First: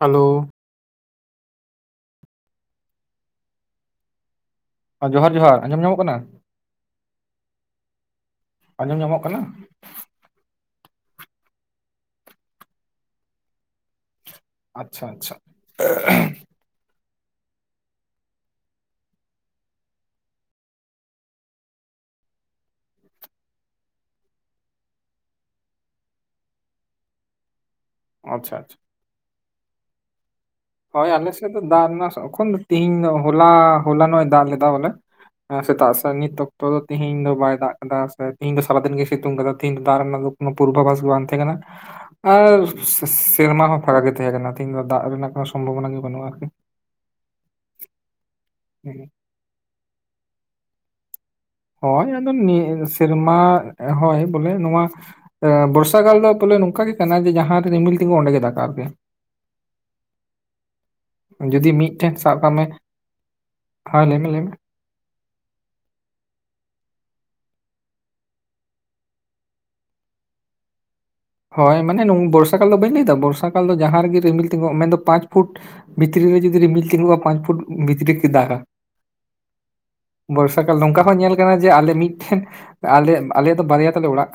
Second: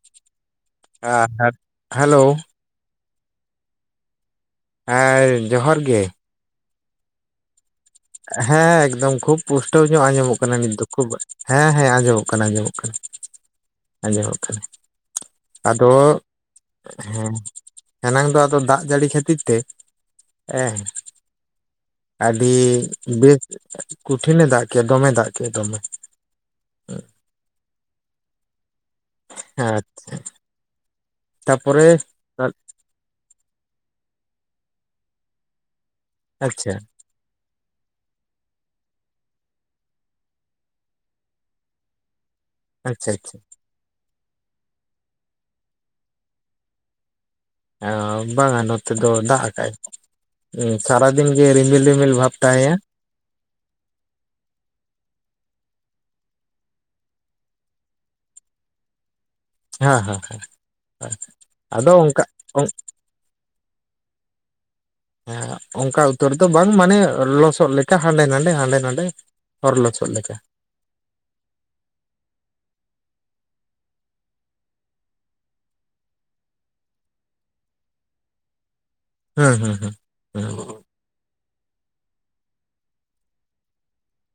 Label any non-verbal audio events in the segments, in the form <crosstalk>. Hello ᱦᱮᱸ hello ᱡᱚᱦᱟᱨ, ᱦᱮᱸ ᱡᱚᱦᱟᱨ ᱟᱸᱡᱚᱢ ᱧᱟᱢᱚᱜ ᱜᱮ ᱠᱟᱱᱟ? ᱦᱮᱸ ᱟᱸᱡᱚᱢ ᱮᱠᱫᱚᱢ ᱧᱟᱢᱚᱜ ᱠᱟᱱᱟ ᱠᱷᱩᱵ ᱯᱩᱥᱴ ᱴᱟᱹᱣ ᱧᱚᱜ ᱟᱸᱡᱚᱢᱚᱜ ᱠᱟᱱᱟ ᱱᱤᱛ ᱫᱚ᱾ ᱠᱷᱩᱵ ᱦᱮᱸ ᱦᱮᱸ ᱟᱸᱡᱚᱢᱚᱜ ᱠᱟᱱᱟ ᱟᱸᱡᱚᱢᱚᱜ ᱠᱟᱱᱟ᱾ ᱟᱸᱡᱚᱢᱚᱜ ᱠᱟᱱᱟ᱾ ᱟᱪᱪᱷᱟ ᱟᱪᱪᱷᱟ ᱟᱫᱚ ᱦᱮᱸ ᱮᱱᱟᱝ ᱫᱚ ᱟᱫᱚ ᱫᱟᱜ ᱡᱟᱹᱲᱤ ᱠᱷᱟᱹᱛᱤᱨ ᱛᱮ ᱦᱮᱸ ᱟᱹᱰᱤ ᱵᱮᱥ ᱠᱚᱴᱷᱤᱱ ᱮ ᱫᱟᱜ ᱠᱮᱫᱼᱟ᱾ ᱫᱚᱢᱮ ᱫᱟᱜ ᱠᱮᱫᱼᱟ᱾ ᱫᱚᱢᱮ ᱟᱪᱪᱷᱟ᱾ ᱦᱮᱸ ᱟᱪᱪᱷᱟ᱾ ᱦᱚᱭ ᱟᱞᱮ ᱥᱮᱜ ᱫᱚ ᱫᱟᱜ ᱨᱮᱱᱟᱜ ᱥᱚ ᱚᱠᱷᱚᱱ ᱫᱚ ᱛᱤᱦᱤᱧ ᱫᱚ ᱦᱚᱞᱟ ᱦᱚᱞᱟ ᱱᱚᱜ ᱮ ᱫᱟᱜ ᱞᱮᱫᱟ ᱵᱚᱞᱮ ᱮᱸ ᱥᱮᱛᱟᱜ ᱥᱮ, ᱱᱤᱛ ᱚᱠᱛᱚ ᱟᱪᱪᱷᱟ ᱫᱚ ᱛᱤᱦᱤᱧ ᱫᱚ ᱵᱟᱭ ᱫᱟᱜ ᱠᱟᱫᱟ ᱥᱮ ᱛᱤᱦᱤᱧ ᱫᱚ ᱥᱟᱨᱟ ᱫᱤᱱ ᱜᱮ ᱥᱤᱛᱩᱝ ᱠᱟᱫᱟ᱾ ᱛᱤᱦᱤᱧ ᱫᱚ ᱫᱟᱜ ᱨᱮᱱᱟᱜ ᱫᱚ ᱠᱚᱱᱚ ᱯᱩᱨᱵᱷᱟ ᱵᱟᱥ ᱜᱮ ᱵᱟᱝ ᱛᱮᱦᱮᱸ ᱠᱟᱱᱟ ᱟᱨ ᱥᱮᱻ ᱟᱪᱪᱷᱟ ᱟᱪᱪᱷᱟ ᱥᱮᱨᱢᱟ ᱦᱚᱸ ᱯᱷᱟᱸᱠᱟ ᱜᱮ ᱛᱮᱦᱮᱸ ᱠᱟᱱᱟ᱾ ᱛᱤᱦᱤᱧ ᱫᱚ ᱫᱟᱜ ᱨᱮᱱᱟᱜ ᱠᱚᱱᱚ ᱥᱚᱢᱵᱷᱚᱵᱚᱱᱟ ᱜᱮ ᱵᱟᱹᱱᱩᱜᱼᱟ ᱟᱹᱨᱠᱤ᱾ ᱮᱸ ᱵᱟᱝ-ᱟ ᱱᱚᱛᱮ ᱫᱚ ᱫᱟᱜ ᱟᱠᱟᱭ᱾ ᱮ ᱥᱟᱨᱟ ᱫᱤᱱ ᱜᱮ ᱨᱤᱢᱤᱞ ᱦᱳᱭ ᱨᱤᱢᱤᱞ ᱟᱫᱚ ᱵᱷᱟᱵᱽ ᱛᱟᱦᱮᱸᱭᱟ᱾ ᱱᱤᱭᱟᱹ ᱥᱮᱨᱢᱟ ᱮ ᱦᱚᱭ ᱵᱚᱞᱮ ᱱᱚᱣᱟ ᱮ ᱵᱚᱨᱥᱟ ᱠᱟᱞ ᱫᱚ ᱯᱚᱞᱮ ᱱᱚᱝᱠᱟ ᱜᱮ ᱠᱟᱱᱟ ᱡᱮ ᱡᱟᱦᱟᱸ ᱨᱮ ᱨᱤᱢᱤᱞ ᱛᱤᱝᱜᱩ ᱱᱟ, ᱚᱸᱰᱮ ᱜᱮ ᱫᱟᱜᱼᱟᱭ ᱟᱹᱨᱠᱤ᱾ ᱦᱮᱸ ᱦᱮᱸ ᱡᱩᱫᱤ ᱟᱫᱚ ᱢᱤᱫ ᱴᱷᱮᱱ ᱚᱱᱠᱟ ᱥᱟᱵᱽ ᱠᱟᱜ ᱢᱮ ᱦᱚᱸ ᱞᱟᱹᱭ ᱢᱮ, ᱞᱟᱹᱭ ᱢᱮ? ᱦᱮᱸ ᱚᱱᱠᱟ ᱩᱛᱟᱹᱨ ᱫᱚ ᱵᱟᱝ, ᱢᱟᱱᱮ ᱞᱚᱥᱚᱫ ᱞᱮᱠᱟ᱾ ᱦᱟᱸᱰᱮ ᱱᱟᱸᱰᱮ ᱦᱟᱸᱰᱮ ᱱᱟᱸᱰᱮ ᱦᱚᱨ ᱞᱚᱥᱚᱫ ᱞᱮᱠᱟ᱾ ᱦᱚᱭ ᱢᱟᱱᱮ ᱱᱚᱜ ᱵᱚᱨᱥᱟ ᱠᱟᱞ ᱫᱚ ᱵᱟᱹᱧ ᱞᱟᱹᱭ ᱮᱫᱟ, ᱵᱚᱨᱥᱟ ᱠᱟᱞ ᱫᱚ ᱡᱟᱦᱟᱸ ᱨᱮᱜᱮ ᱨᱤᱢᱤᱞ ᱛᱤᱸᱜᱩᱜ ᱢᱮᱱ ᱫᱚ ᱯᱟᱸᱪ ᱯᱷᱩᱴ ᱵᱷᱤᱛᱨᱤ ᱨᱮ ᱡᱩᱫᱤ ᱨᱤᱢᱤᱞ ᱛᱤᱸᱜᱩᱜᱼᱟ᱾ ᱯᱟᱸᱪ ᱯᱷᱩᱴ ᱵᱷᱤᱛᱨᱤ ᱠᱤ ᱫᱟᱜᱼᱟᱭ᱾ ᱦᱩᱸ ᱦᱩᱸ ᱦᱩᱸ ᱦᱩᱸ ᱵᱚᱨᱥᱟ ᱠᱟᱞ ᱱᱚᱝᱠᱟ ᱦᱚᱸ ᱧᱮᱞ ᱠᱟᱱᱟ ᱡᱮ ᱟᱞᱮ ᱢᱤᱫᱴᱷᱮᱱ ᱟᱞᱮᱭᱟᱜ ᱟᱞᱮᱭᱟᱜ ᱫᱚ ᱵᱟᱨᱭᱟ ᱛᱟᱞᱮ ᱚᱲᱟᱜ᱾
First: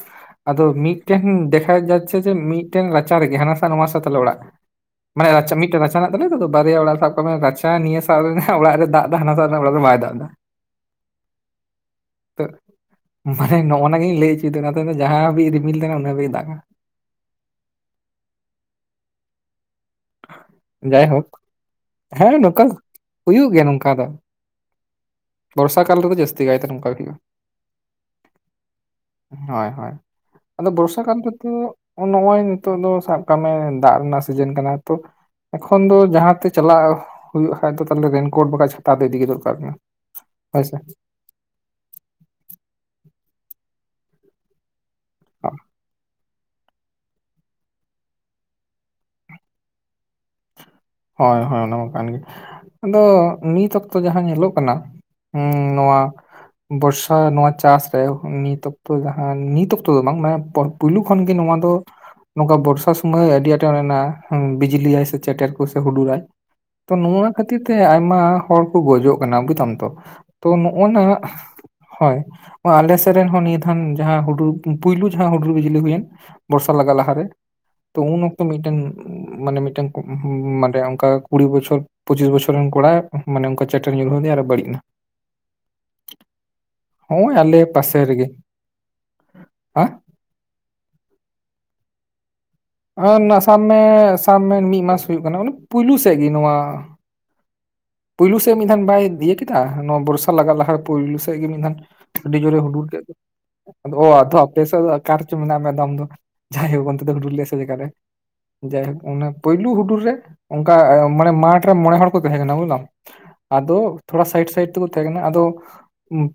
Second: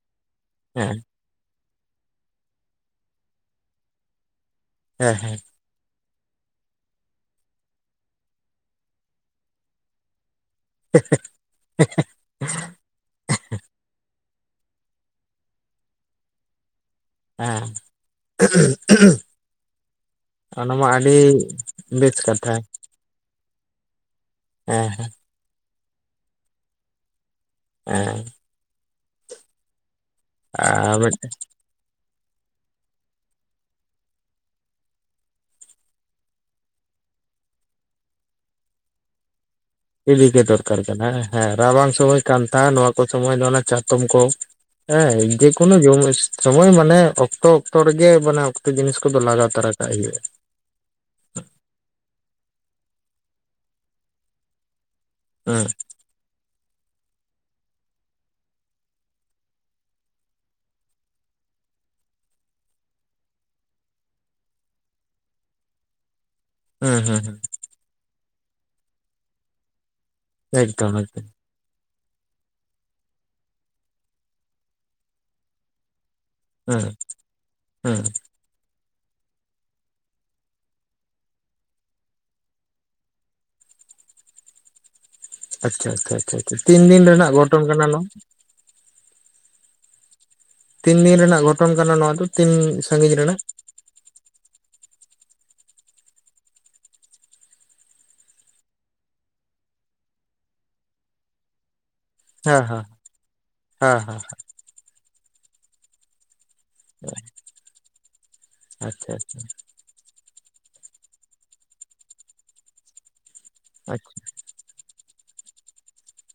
ᱟᱫᱚ ᱦᱮᱸ ᱢᱤᱫᱴᱮᱱ ᱰᱮᱠᱼᱼ ᱠᱷᱟᱡ ᱡᱟᱪᱪᱷᱮ ᱡᱮ ᱢᱤᱫᱴᱮᱱ ᱨᱟᱪᱟ ᱨᱮᱜᱮ ᱦᱟᱱᱟ ᱥᱟ ᱱᱚᱣᱟ ᱥᱟ ᱛᱟᱞᱮ ᱚᱲᱟᱜ᱾ ᱦᱮᱸ ᱢᱟᱱᱮ ᱦᱮᱸ ᱨᱟᱪᱟ ᱢᱤᱫᱴᱮᱱ ᱨᱟᱪᱟ ᱢᱮᱱᱟᱜ ᱛᱟᱞᱮᱭᱟ ᱛᱚ ᱟᱫᱚ ᱵᱟᱨᱭᱟ ᱟᱲᱟᱜ ᱨᱮ ᱥᱟᱵ ᱠᱟᱜ ᱢᱮ ᱨᱟᱪᱷᱟ ᱱᱤᱭᱟᱹ ᱥᱟ ᱨᱮᱱᱟᱜ ᱚᱲᱟᱜ ᱨᱮ ᱫᱟᱜ ᱫᱟ, ᱦᱟᱱᱟ ᱥᱟ ᱨᱮᱱᱟᱜ ᱚᱲᱟᱜ ᱨᱮ ᱵᱟᱭ ᱫᱟᱜ ᱫᱟ᱾ ᱮ ᱦᱮ ᱮ ᱦᱮ᱾ ᱛᱚᱜ ᱢᱟᱱᱮ ᱱᱚᱜ-ᱚᱭ ᱱᱟ ᱜᱤᱧ ᱞᱟᱹᱭ ᱩᱪᱩᱭ ᱮᱫᱟ᱾ ᱚᱱᱟ ᱫᱚ ᱡᱟᱦᱟᱸ ᱦᱟᱹᱵᱤᱡ ᱨᱤᱢᱤᱞ ᱛᱟᱦᱮᱱᱟ ᱩᱱᱟᱹᱜ ᱮ ᱦᱟᱹᱵᱤᱡ ᱫᱟᱜᱟ᱾ ᱦᱮᱸ, ᱩᱦᱩᱸ ᱩᱦᱩᱸ᱾ ᱚᱱᱟ ᱢᱟ ᱟᱹᱰᱤ ᱡᱟᱭᱦᱳᱠ ᱵᱮᱥ ᱦᱮᱸ ᱠᱟᱛᱷᱟ᱾ ᱱᱚᱝᱠᱟ ᱦᱩᱭᱩᱜ ᱜᱮᱭᱟ, ᱱᱚᱝᱠᱟ ᱫᱚ᱾ ᱮᱸ ᱦᱮᱸ᱾ ᱵᱚᱨᱥᱟ ᱠᱟᱞ ᱨᱮ ᱫᱚ ᱡᱟᱹᱥᱛᱤ ᱠᱟᱭ ᱛᱮ ᱱᱚᱝᱠᱟ ᱦᱩᱭᱩᱜᱼᱟ᱾ ᱮᱸᱻ᱾ ᱦᱚᱭ ᱦᱚᱭ ᱟᱫᱚ ᱟᱨ ᱵᱚᱨᱥᱟ ᱠᱟᱞ ᱢᱤᱫᱴᱮᱱ ᱨᱮᱫᱚ ᱚᱻ ᱱᱚᱜᱼᱚᱭ ᱱᱤᱛᱚᱜ ᱫᱚ ᱥᱟᱵ ᱠᱟᱜ ᱢᱮ, ᱫᱟᱜ ᱨᱮᱱᱟᱜ ᱥᱤᱡᱮᱱ ᱠᱟᱱᱟ᱾ ᱛᱚ ᱮᱠᱷᱚᱱ ᱫᱚ ᱡᱟᱦᱟᱸ ᱛᱮ ᱪᱟᱞᱟᱜ ᱦᱩᱭᱩᱜ ᱠᱷᱟᱡ ᱫᱚ ᱛᱟᱦᱞᱮ ᱨᱮᱱᱠᱳᱴ ᱵᱟᱠᱷᱟᱡ ᱪᱷᱟᱛᱟ ᱫᱚ ᱤᱫᱤ ᱜᱮ ᱫᱚᱨᱠᱟᱨ ᱜᱮᱭᱟ᱾ ᱤᱫᱤ ᱜᱮ ᱫᱚᱨᱠᱟᱨ ᱠᱟᱱᱟ ᱦᱮᱸ, ᱦᱮᱸ ᱨᱟᱵᱟᱝ ᱥᱚᱢᱚᱭ ᱠᱟᱱᱛᱷᱟ᱾ ᱱᱚᱣᱟ ᱠᱚ ᱥᱚᱢᱚᱭ ᱫᱚ ᱚᱱᱟ ᱪᱟᱛᱚᱢ ᱠᱚ᱾ ᱦᱮᱸ ᱡᱮ ᱠᱚᱱᱚ ᱡᱤᱱᱤᱥ ᱥᱚᱢᱚᱭ ᱢᱟᱱᱮ ᱚᱠᱛᱚ ᱚᱠᱛᱚ ᱨᱮᱜᱮ ᱢᱟᱱᱮ, ᱚᱠᱛᱮ ᱡᱤᱱᱤᱥ ᱠᱚᱫᱚ ᱞᱟᱜᱟ ᱛᱟᱨᱟ ᱠᱟᱜ ᱜᱮᱭᱟ᱾ ᱦᱳᱭ ᱦᱳᱭ, ᱚᱱᱟ ᱢᱟ ᱠᱟᱱ ᱜᱮ᱾ ᱟᱫᱚ ᱱᱤᱛ ᱚᱠᱛᱚ ᱡᱟᱦᱟᱸ ᱧᱮᱞᱚᱜ ᱠᱟᱱᱟ ᱦᱮᱸᱻ ᱦᱩᱸ ᱱᱚᱣᱟ ᱵᱚᱨᱥᱟ ᱱᱚᱣᱟ ᱪᱟᱥ ᱨᱮ ᱱᱤᱛ ᱚᱠᱛᱚ, ᱡᱟᱦᱟᱸ ᱱᱤᱛ ᱚᱠᱛᱚ ᱫᱚ ᱵᱟᱝ ᱢᱟᱱᱮ ᱯᱚᱨ ᱯᱩᱭᱞᱩ ᱠᱷᱚᱱ ᱜᱮ ᱱᱚᱣᱟ ᱫᱚ ᱱᱚᱝᱠᱟ ᱵᱚᱨᱥᱟ ᱥᱚᱢᱚᱭ ᱟᱹᱰᱤ ᱟᱸᱴᱮ ᱚᱱᱮ ᱚᱱᱟ ᱵᱤᱡᱽᱞᱤᱭ ᱥᱮ ᱪᱮᱴᱮᱨ ᱠᱩ ᱥᱮ ᱦᱩᱰᱩᱨᱟᱭ, ᱛᱚ ᱦᱩᱸ ᱦᱩᱸ ᱱᱚᱣᱟ ᱦᱩᱸ ᱠᱷᱟᱹᱛᱤᱨ ᱛᱮ ᱟᱭᱢᱟ ᱦᱚᱲ ᱠᱚ ᱜᱚᱡᱚᱜ ᱠᱟᱱᱟ ᱵᱩᱪ ᱛᱟᱢ ᱛᱚ? ᱛᱚ ᱱᱚᱜᱼᱚᱭ ᱮᱠᱫᱚᱢ ᱱᱚᱣᱟ ᱮᱠᱫᱚᱢ ᱦᱚᱭ ᱚᱻ ᱟᱞᱮ ᱥᱮᱜ ᱨᱮᱱ ᱦᱚᱸ ᱱᱤᱭᱟᱹ ᱫᱷᱟᱱ ᱡᱟᱦᱟᱸ ᱦᱩᱰᱩᱨ ‌ᱯᱩ ᱯᱩᱭᱞᱩ ᱡᱟᱦᱟᱸ ᱦᱩᱰᱩᱨ ᱵᱤᱡᱽᱞᱤ ᱦᱩᱭᱮᱱᱼᱼ ᱵᱚᱨᱥᱟ ᱦᱩᱸ ᱞᱟᱜᱟᱜ ᱞᱟᱦᱟ ᱨᱮ, ᱦᱩᱸ ᱛᱚ ᱩᱱ ᱚᱠᱛᱚ ᱢᱤᱫᱴᱮᱱ ᱩᱸᱻ ᱢᱟᱱᱮ ᱢᱤᱫᱴᱮᱱ ᱩᱸᱢᱻ ᱢᱟᱱᱮ ᱚᱱᱠᱟ ᱠᱩᱲᱤ ᱵᱚᱪᱷᱚᱨ ᱯᱚᱪᱤᱥ ᱵᱚᱪᱷᱚᱨ ᱨᱮᱱ ᱠᱚᱲᱟ ᱢᱟᱱᱮ ᱚᱱᱠᱟ ᱪᱮᱴᱮᱨ ᱧᱩᱨᱦᱟᱹᱣ ᱫᱤᱭᱟ ᱟᱨᱮ ᱵᱟᱹᱲᱤᱡ ᱱᱟ᱾ ᱟᱪᱪᱷᱟ ᱟᱪᱷᱟ ᱟᱪᱷᱟ ᱪᱷᱟ ᱛᱤᱱ ᱫᱤᱱ ᱨᱮᱱᱟᱜ ᱦᱚᱸᱜᱼᱚᱭ ᱟᱞᱮ ᱜᱷᱚᱴᱚᱱ ᱠᱟᱱᱟ ᱯᱟᱥᱮ ᱱᱚᱣᱟ? ᱨᱮᱜᱮ <unintelligible> ᱛᱤᱱ ᱫᱤᱱ ᱨᱮᱱᱟᱜ ᱜᱷᱚᱴᱚᱱ ᱠᱟᱱᱟ ᱱᱚᱣᱟ ᱫᱚ ᱛᱤᱱᱥᱼᱼ ᱟᱸᱻ ᱱᱟ ᱥᱟᱵ ᱢᱮ ᱥᱟᱵ ᱢᱮ ᱢᱤᱜ ᱢᱟᱥ ᱦᱩᱭᱩᱜ ᱠᱟᱱᱟ ᱯᱩᱭᱞᱩ ᱥᱮᱜ ᱜᱤ ᱱᱚᱣᱟᱼᱼ ᱯᱩᱭᱞᱩ ᱥᱮᱜ ᱢᱤᱫ ᱫᱷᱟᱱ ᱵᱟᱭ ᱤᱭᱟᱹ ᱠᱮᱫᱟ ᱱᱚᱣᱟ ᱵᱚᱨᱥᱟ ᱞᱟᱜᱟ ᱞᱟᱦᱟ ᱨᱮ ᱯᱩᱭᱞᱩ ᱥᱮᱜ ᱜᱤ ᱢᱤᱫ ᱫᱷᱟᱱᱼᱼ ᱟᱹᱰᱤ ᱡᱳᱨᱮ ᱦᱮᱸ ᱦᱮᱸ ᱦᱩᱰᱩᱨ ᱠᱮᱜ ᱫᱚ ᱟᱫᱚ ᱦᱮᱸ ᱚᱻ ᱦᱮᱸ ᱟᱫᱚ ᱟᱯᱮ ᱥᱮᱜ ᱟᱠᱟ ᱨᱮᱪᱚ ᱢᱮᱱᱟᱜ ᱢᱮ ᱟᱢ ᱫᱚ᱾ ᱡᱟᱭᱦᱳᱠ ᱚᱱᱛᱮ ᱫᱚ ᱦᱩᱰᱩᱨ ᱞᱮᱜ-ᱟᱭ ᱥᱮ ᱡᱟᱭᱜᱟ ᱨᱮ ᱡᱟᱭᱦᱳᱠ ᱟᱪᱪᱷᱟ ᱚᱱᱟ ᱯᱩᱭᱞᱩ ᱦᱩᱰᱩᱨ ᱨᱮᱼᱼ ᱚᱱᱠᱟ ᱢᱟᱱᱮ ᱢᱟᱴ ᱨᱮ ᱢᱚᱬᱮ ᱦᱚᱲ ᱠᱚ ᱛᱟᱦᱮᱸ ᱠᱟᱱᱟ ᱵᱩᱡᱞᱟ ᱟᱫᱚ ᱛᱷᱚᱲᱟ ᱥᱟᱭᱤᱴ-ᱥᱟᱭᱤᱴ ᱠᱩ ᱛᱟᱦᱮᱸ ᱠᱟᱱᱟ ᱟᱫᱚᱼᱼᱼ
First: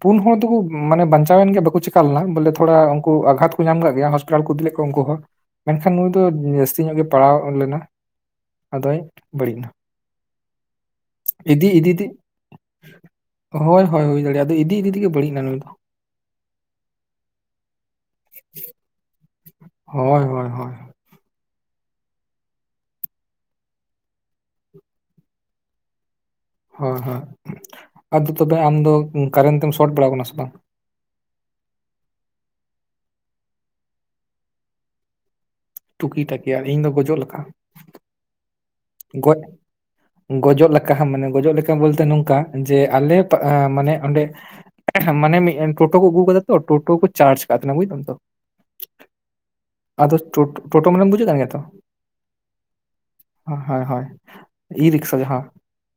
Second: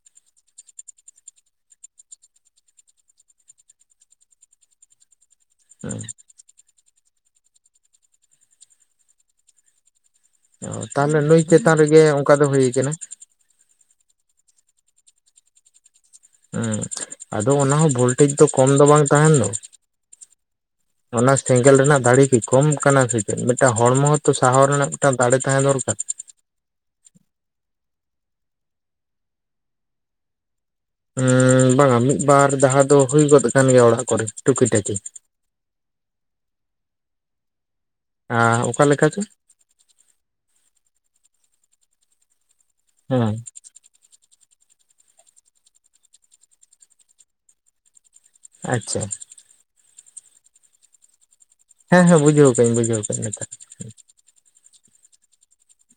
ᱯᱩᱱ ᱦᱚᱲ ᱫᱚᱠᱚ ᱢᱟᱱᱮ ᱵᱟᱧᱪᱟᱣ ᱮᱱ ᱜᱮᱭᱟ ᱵᱟᱠᱚ ᱪᱤᱠᱟ ᱞᱮᱱᱟ ᱾ ᱵᱚᱞᱮ ᱛᱷᱚᱲᱟ ᱩᱱᱠᱩ ᱟᱜᱷᱟᱛ ᱠᱚ ᱧᱟᱢ ᱠᱟᱜ ᱜᱮᱭᱟ᱾ ᱤᱫᱤ ᱞᱮᱫ ᱠᱚᱣᱟ ᱩᱱᱠᱩ ᱦᱚᱸ᱾ ᱢᱮᱱᱠᱷᱟᱱ ᱟᱪᱪᱷᱟ ᱱᱩᱭ ᱫᱚ ᱡᱟᱹᱥᱛᱤ ᱧᱚᱜ ᱜᱮ ᱯᱟᱲᱟᱣ ᱞᱮᱱᱟ᱾ ᱟᱫᱚᱭ ᱵᱟᱹᱲᱤᱡ ᱮᱱᱟ᱾ ᱚ ᱛᱟᱦᱚᱞᱮ ᱱᱩᱭ ᱤᱫᱤ ᱪᱮᱛᱟᱱ ᱤᱫᱤ ᱨᱮᱜᱮ ᱛᱮ ᱚᱱᱠᱟ ᱫᱚ ᱦᱩᱭ ᱠᱟᱱᱟ᱾ ᱦᱳᱭ ᱦᱳᱭ ᱦᱩᱭ ᱫᱟᱲᱮᱭᱟᱜᱼᱟ, ᱟᱫᱚ ᱤᱫᱤ-ᱤᱫᱤ ᱛᱮᱜᱮ ᱵᱟᱹᱲᱤᱡ ᱮᱱᱟ ᱱᱩᱭ ᱫᱚ᱾ ᱦᱩᱸ ᱟᱫᱚ ᱚᱱᱟ ᱦᱚᱸ ᱵᱷᱳᱽᱞᱴᱮᱡ ᱫᱚ ᱠᱚᱢ ᱫᱚ ᱵᱟᱝ ᱛᱟᱦᱮᱱ ᱫᱚ᱾ ᱦᱳᱭ ᱦᱳᱭ ᱦᱳᱭ ᱚᱱᱟ ᱥᱮᱸᱜᱮᱞ ᱨᱮᱱᱟᱜ ᱫᱟᱲᱮ ᱠᱤ ᱠᱚᱢ ᱠᱟᱱᱟ ᱥᱮ ᱪᱮᱫ ᱢᱤᱫᱴᱟᱝ ᱦᱚᱲᱢᱚ ᱦᱚᱸᱛᱚ ᱥᱟᱦᱟᱣ ᱨᱮᱱᱟᱜ ᱢᱤᱫᱴᱟᱝ ᱫᱟᱲᱮ ᱛᱟᱦᱮᱸ ᱫᱚᱨᱠᱟᱨ᱾ ᱦᱚᱸ - ᱦᱚᱸ ᱟᱫᱚ ᱛᱚᱵᱮ ᱟᱢᱫᱚ ᱠᱟᱨᱮᱱᱴ ᱛᱮᱢ ᱥᱚᱨᱴ ᱵᱟᱲᱟ ᱟᱠᱟᱱᱟ ᱥᱮ ᱵᱟᱝ? ᱮᱸᱻ ᱵᱟᱝ-ᱟ ᱢᱤᱫ ᱵᱟᱨ ᱡᱟᱦᱟᱸ ᱫᱚ ᱦᱩᱭ ᱜᱚᱫ ᱠᱟᱱ ᱜᱮᱭᱟ ᱚᱲᱟᱜ ᱠᱚᱨᱮ ᱴᱩᱠᱤ ᱴᱟᱠᱤ᱾ ᱴᱩᱠᱤ ᱴᱟᱠᱤ ᱟᱨ ᱤᱧ ᱫᱚ ᱜᱚᱡᱚᱜ ᱞᱮᱠᱟ᱾ ᱟᱸᱻ ᱚᱠᱟ ᱞᱮᱠᱟ ᱪᱚ? ᱜᱚᱡ ᱜᱚᱡᱚᱜ ᱞᱮᱠᱟ ᱢᱟᱱᱮ ᱜᱚᱡᱚᱜ ᱞᱮᱠᱟ ᱵᱚᱞᱛᱮ ᱱᱚᱝᱠᱟ ᱡᱮ ᱟᱞᱮ ᱦᱮᱸ ᱢᱟᱱᱮ ᱚᱸᱰᱮ ᱦᱮᱸ ᱢᱟᱱᱮ ᱢᱤᱫ ᱴᱳᱴᱳ ᱠᱚ ᱟᱹᱜᱩ ᱠᱟᱫᱟ ᱛᱚ, ᱴᱳᱴᱳ ᱠᱚ ᱪᱟᱨᱡ ᱟᱠᱟᱫ ᱛᱟᱦᱮᱸᱱᱟ ᱵᱩᱡ ᱮᱫᱟᱢ ᱛᱚ᱾ ᱟᱪᱪᱷᱟ ᱟᱫᱚ ᱴᱳ ᱴᱳᱴᱳ ᱢᱟᱱᱮ ᱵᱩᱡᱩ ᱮᱫ ᱠᱟᱱ ᱜᱮᱭᱟ ᱛᱚ᱾ ᱦᱮᱸ ᱦᱮᱸ ᱵᱩᱡᱷᱟᱹᱣ ᱠᱟᱤᱧ ᱵᱩᱡᱷᱟ. ᱣ ᱟᱠᱟᱫᱟ ᱞᱮ ᱦᱳᱭᱼᱦᱳᱭ ᱦᱳᱭ ᱤ ᱨᱤᱠᱥᱟ ᱜᱮ ᱦᱚᱸ